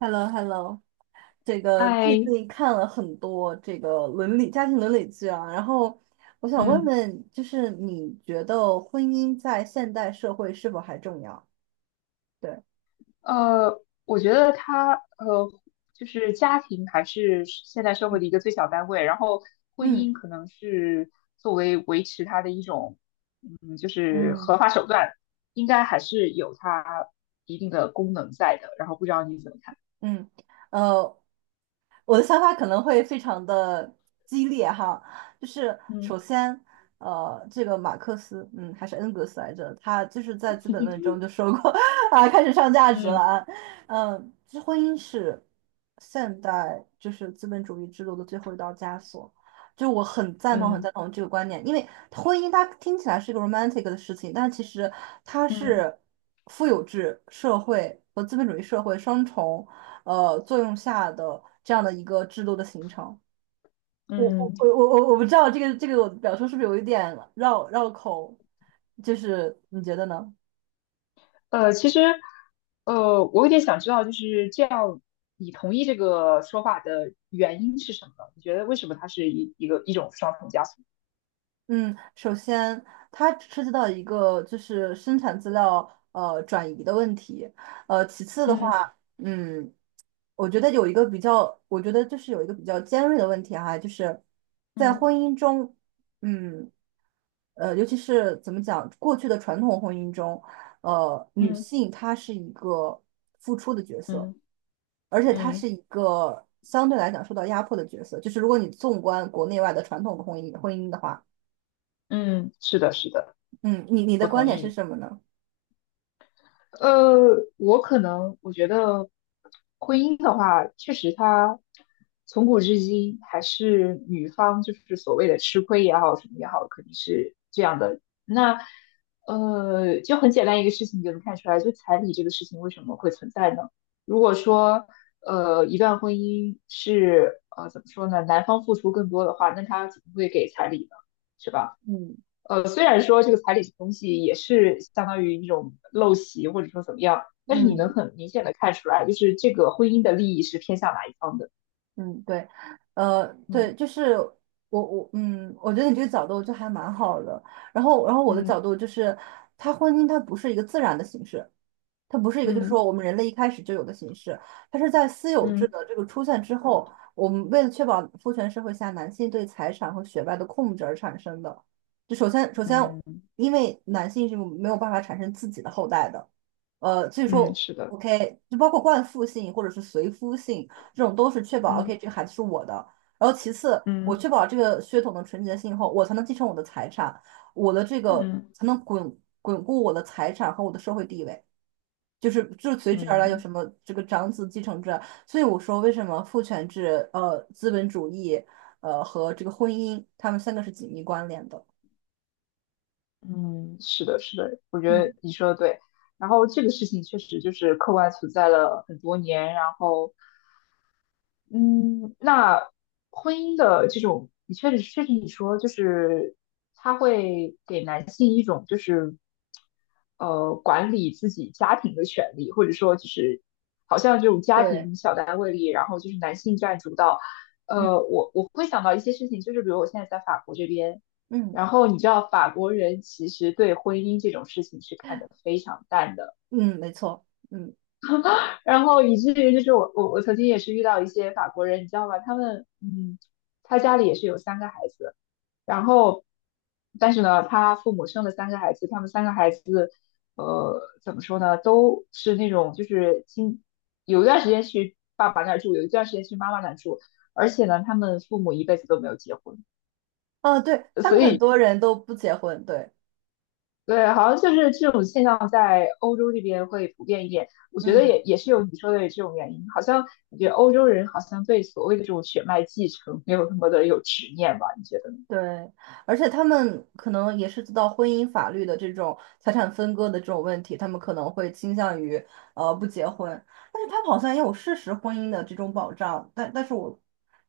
Hello，这个最哎，近看了很多这个伦理家庭伦理剧啊，然后我想问嗯，问，就是你觉得婚姻在现代社会是否还重要？对，我觉得他就是家庭还是现代社会的一个最小单位，然后婚嗯姻可能是作为维持它的一种，就是嗯合法手段，应该还是有它一定的功能在的。然后不知道你怎么看？嗯。呃，我的想法可能会非常的激烈哈。就是嗯首先，这个马克思，还是恩格斯来着，他就是在《资本论》中就说过 啊，开始上价值了嗯啊。这婚姻是现代就是资本主义制度的最后一道枷锁。就我很赞同很嗯赞同这个观念，因为婚姻它听起来是一个 romantic 的事情，但其实它嗯是富有制社会和资本主义社会双重作用下的这样的一个制度的形成。我嗯，我我我不知道这个我的表述是不是有一点绕绕口，就是你觉得呢？其实，我有点想知道，就是这样，你同意这个说法的原因是什么呢你觉得为什么它是一种双重加速？嗯，首先它涉及到一个就是生产资料转移的问题。其次的话，嗯嗯，我觉得有一个比较，我觉得就是有一个比较尖锐的问题哈，就是在嗯婚姻中，嗯。尤其是怎么讲，过去的传统婚姻中，女嗯性她是一个付出的角色，嗯而且她嗯是一个相对来讲受到压迫的角色。就是如果你纵观国内外的传统的婚姻的话，嗯，是的，是的，嗯，你我的观同点是意。什么呢？我可能我觉得婚姻的话，确实它从古至今还是女方就是所谓的吃亏也好，什么也好，肯定是这样的。那就很简单一个事情，你就能看出来，就彩礼这个事情为什么会存在呢？如果说一段婚姻是怎么说呢，男方付出更多的话，那他怎么会给彩礼呢？是吧？嗯虽然说这个彩礼这个东西也是相当于一种陋习，或者说怎么样，但是你能嗯很明显的看出来，就是这个婚姻的利益是偏向哪一方的。嗯，对，嗯对，就是我觉得你这个角度就还蛮好的。然后我的嗯角度就是，它婚姻它不是一个自然的形式。它不是一个，就是说嗯我们人类一开始就有的形式，它是在私有制嗯的这个出现之后，我们为了确保父权社会下男性对财产和血脉的控制而产生的。就首先，嗯因为男性是没有办法产生自己的后代的，所以嗯，说是的，，OK，就包括冠父性或者是随夫性这种，都是确保 嗯 OK 这个孩子是我的。然后其次，我嗯确保这个血统的纯洁性后，我才能继承我的财产，我的这个嗯才能巩固我的财产和我的社会地位。就是就随之而来有嗯什么这个长子继承制啊，所以我说为什么父权制、资本主义、和这个婚姻，他们三个是紧密关联的。嗯，是的，是的，我觉得嗯，你说的对。然后这个事情确实就是客观存在了很多年，然后嗯，那婚姻的这种，你确实你说，就是它会给男性一种就是管理自己家庭的权利，或者说就是好像这种家对，庭小单位里，然后就是男性占主导。嗯我会想到一些事情，就是比如我现在在法国这边，嗯然后你知道法国人其实对婚姻这种事情是看得非常淡的。嗯，没错，嗯然后以至于就是我曾经也是遇到一些法国人，你知道吧，他们他家里也是有三个孩子，然后但是呢，他父母生了三个孩子，他们三个孩子怎么说呢，都是那种就是有一段时间去爸爸那儿住，有一段时间去妈妈那儿住，而且呢，他们父母一辈子都没有结婚，啊，对，他所们很以多人都不结婚，对，对，好像就是这种现象在欧洲这边会普遍一点。我觉得也嗯也是有你说的这种原因，好像我觉得欧洲人好像对所谓的这种血脉继承没有那么的有执念吧？你觉得呢？对，而且他们可能也是知道婚姻法律的这种财产分割的这种问题，他们可能会倾向于不结婚，但是他们好像也有事实婚姻的这种保障，但是我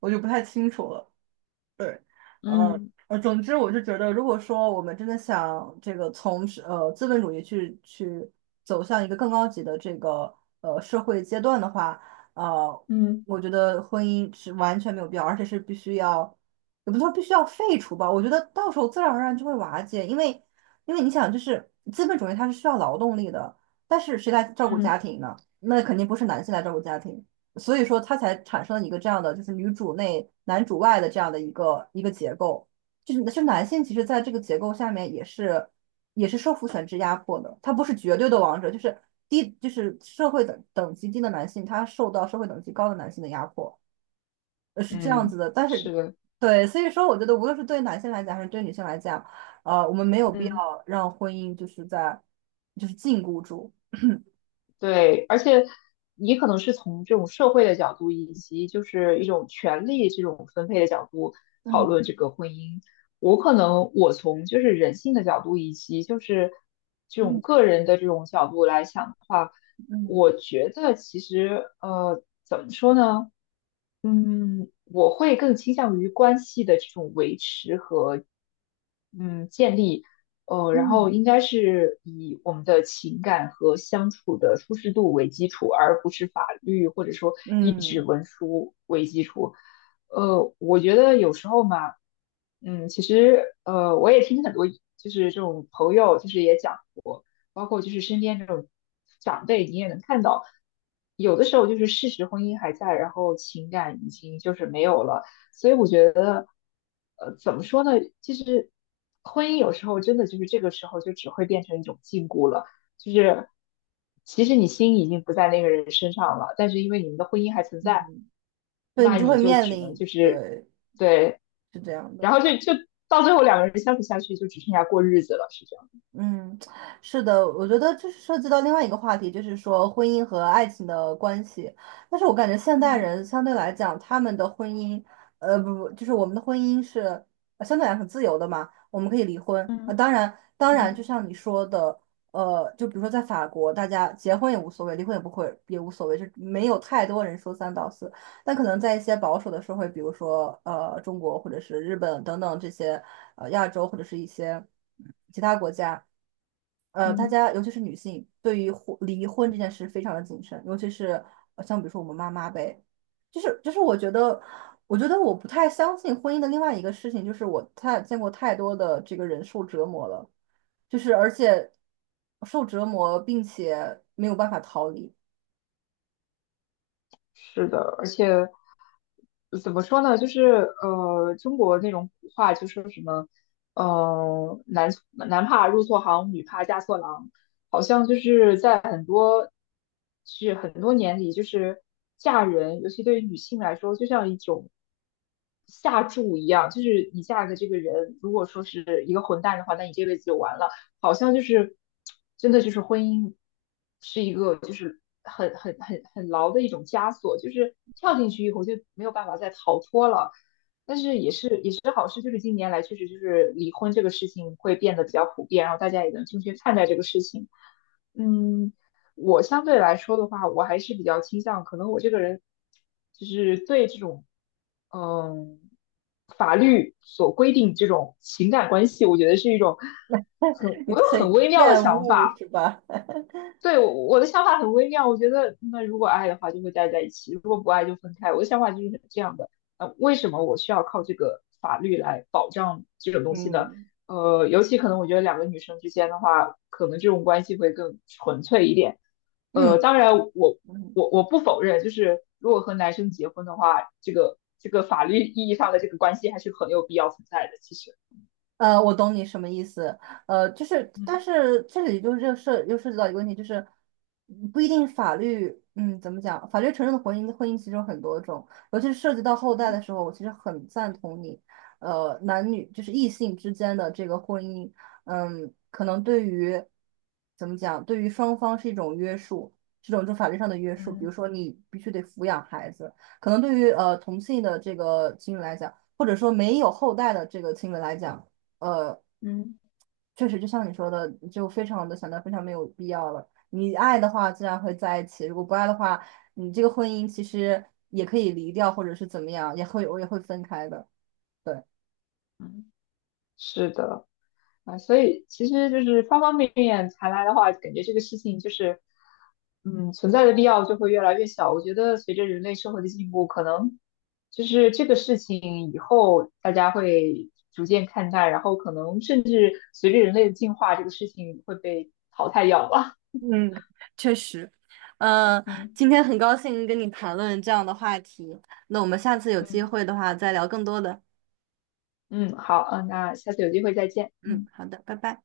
我就不太清楚了。对。呃嗯总之我就觉得，如果说我们真的想这个从是资本主义去走向一个更高级的这个社会阶段的话，呃，嗯我觉得婚姻是完全没有必要，而且是必须要，也不是说必须要废除吧，我觉得到时候自然而然就会瓦解。因为你想，就是资本主义它是需要劳动力的，但是谁来照顾家嗯庭呢？那肯定不是男性来照顾家庭。所以说它才产生了一个这样的，就是女主内男主外的这样的一个结构。就是是男性，其实在这个结构下面也是受父权制压迫的，他不是绝对的王者，就是低就是社会等级低的男性，他受到社会等级高的男性的压迫，是这样嗯，子的。但是是的。对，所以说我觉得无论是对男性来讲还是对女性来讲，我们没有必要嗯。让婚姻就是在就是禁锢住。对，而且你可能是从这种社会的角度，以及就是一种权利这种分配的角度讨嗯论这个婚姻。我可能我从就是人性的角度，以及就是这种嗯个人的这种角度来想的话，嗯我觉得其实怎么说呢？我会更倾向于关系的这种维持和建立，然后嗯应该是以我们的情感和相处的舒适度为基础，而不是法律或者说一纸嗯。文书为基础。我觉得有时候嘛，其实我也听很多就是这种朋友就是也讲过，包括就是身边这种长辈，你也能看到，有的时候就是事实婚姻还在，然后情感已经就是没有了。所以我觉得，怎么说呢？其实婚姻有时候真的就是这个时候就只会变成一种禁锢了，就是其实你心已经不在那个人身上了，但是因为你们的婚姻还存在，嗯。对，那你就你会就面只能临，就是对，对，是这样然的。后就到最后两个人相处下去就只剩下过日子了，是这样。嗯，是的，我觉得这是涉及到另外一个话题，就是说婚姻和爱情的关系。但是我感觉现代嗯人相对来讲，他们的婚姻，不不，就是我们的婚姻是相对来讲很自由的嘛，我们可以离婚啊。嗯当然，当然，嗯就像你说的，就比如说在法国，大家结婚也无所谓，离婚也不会也无所谓，就没有太多人说三道四。但可能在一些保守的社会，比如说中国或者是日本等等这些亚洲或者是一些其他国家，大嗯，家尤其是女性对于离婚这件事非常的谨慎，尤其是像比如说我们妈妈呗。就是我觉得我不太相信婚姻的另外一个事情，就是我太见过太多的这个人受折磨了，就是而且受折磨并且没有办法逃离。是的，而且。怎么说呢？就是中国那种古话就说什么，男怕入错行，女怕嫁错郎，好像就是在很多是很多年里，就是嫁人，尤其对于女性来说，就像一种下注一样，就是你嫁的这个人，如果说是一个混蛋的话，那你这辈子就完了。好像就是真的就是婚姻是一个就是很牢的一种枷锁，就是跳进去以后就没有办法再逃脱了。但是也是好事，就是近年来确实就是离婚这个事情会变得比较普遍，然后大家也能正确看待这个事情。嗯，我相对来说的话，我还是比较倾向，可能我这个人就是对这种，嗯，法律所规定这种情感关系，我觉得是一种你我有很很微妙的厌想恶法。是吧？对，我的想法很微妙，我觉得那如果爱的话就会待在一起，如果不爱就分开。我的想法就是这样的，为什么我需要靠这个法律来保障这种东西呢？嗯。尤其可能我觉得两个女生之间的话，可能这种关系会更纯粹一点。嗯当然我嗯。我我不否认，就是如果和男生结婚的话，这个法律意义上的这个关系还是很有必要存在的。其实，我懂你什么意思。就是，嗯，但是这里就是这涉及到一个问题，就是不一定法律。嗯，怎么讲？法律承认的婚姻，婚姻其实有很多种，尤其是涉及到后代的时候，我其实很赞同你。男女就是异性之间的这个婚姻，可能对于怎么讲，对于双方是一种约束，这种就法律上的约束。比如嗯说，你必须得抚养孩子，可能对于同性的这个情侣来讲，或者说没有后代的这个情侣来讲。呃，嗯确实就像你说的，就非常的想到非常没有必要了。你爱的话，自然会在一起；如果不爱的话，你这个婚姻其实也可以离掉，或者是怎么样，我也会分开的。嗯。是的。啊，所以其实就是方方面面谈来的话，感觉这个事情就是，存在的必要就会越来越小。我觉得随着人类社会的进步，可能就是这个事情以后大家会逐渐看待，然后可能甚至随着人类的进化，这个事情会被淘汰掉吧。嗯，确实。呃，嗯今天很高兴跟你谈论这样的话题，那我们下次有机嗯会的话再聊更多的。嗯，好，嗯，那下次有机会再见。嗯，嗯。好的，拜拜。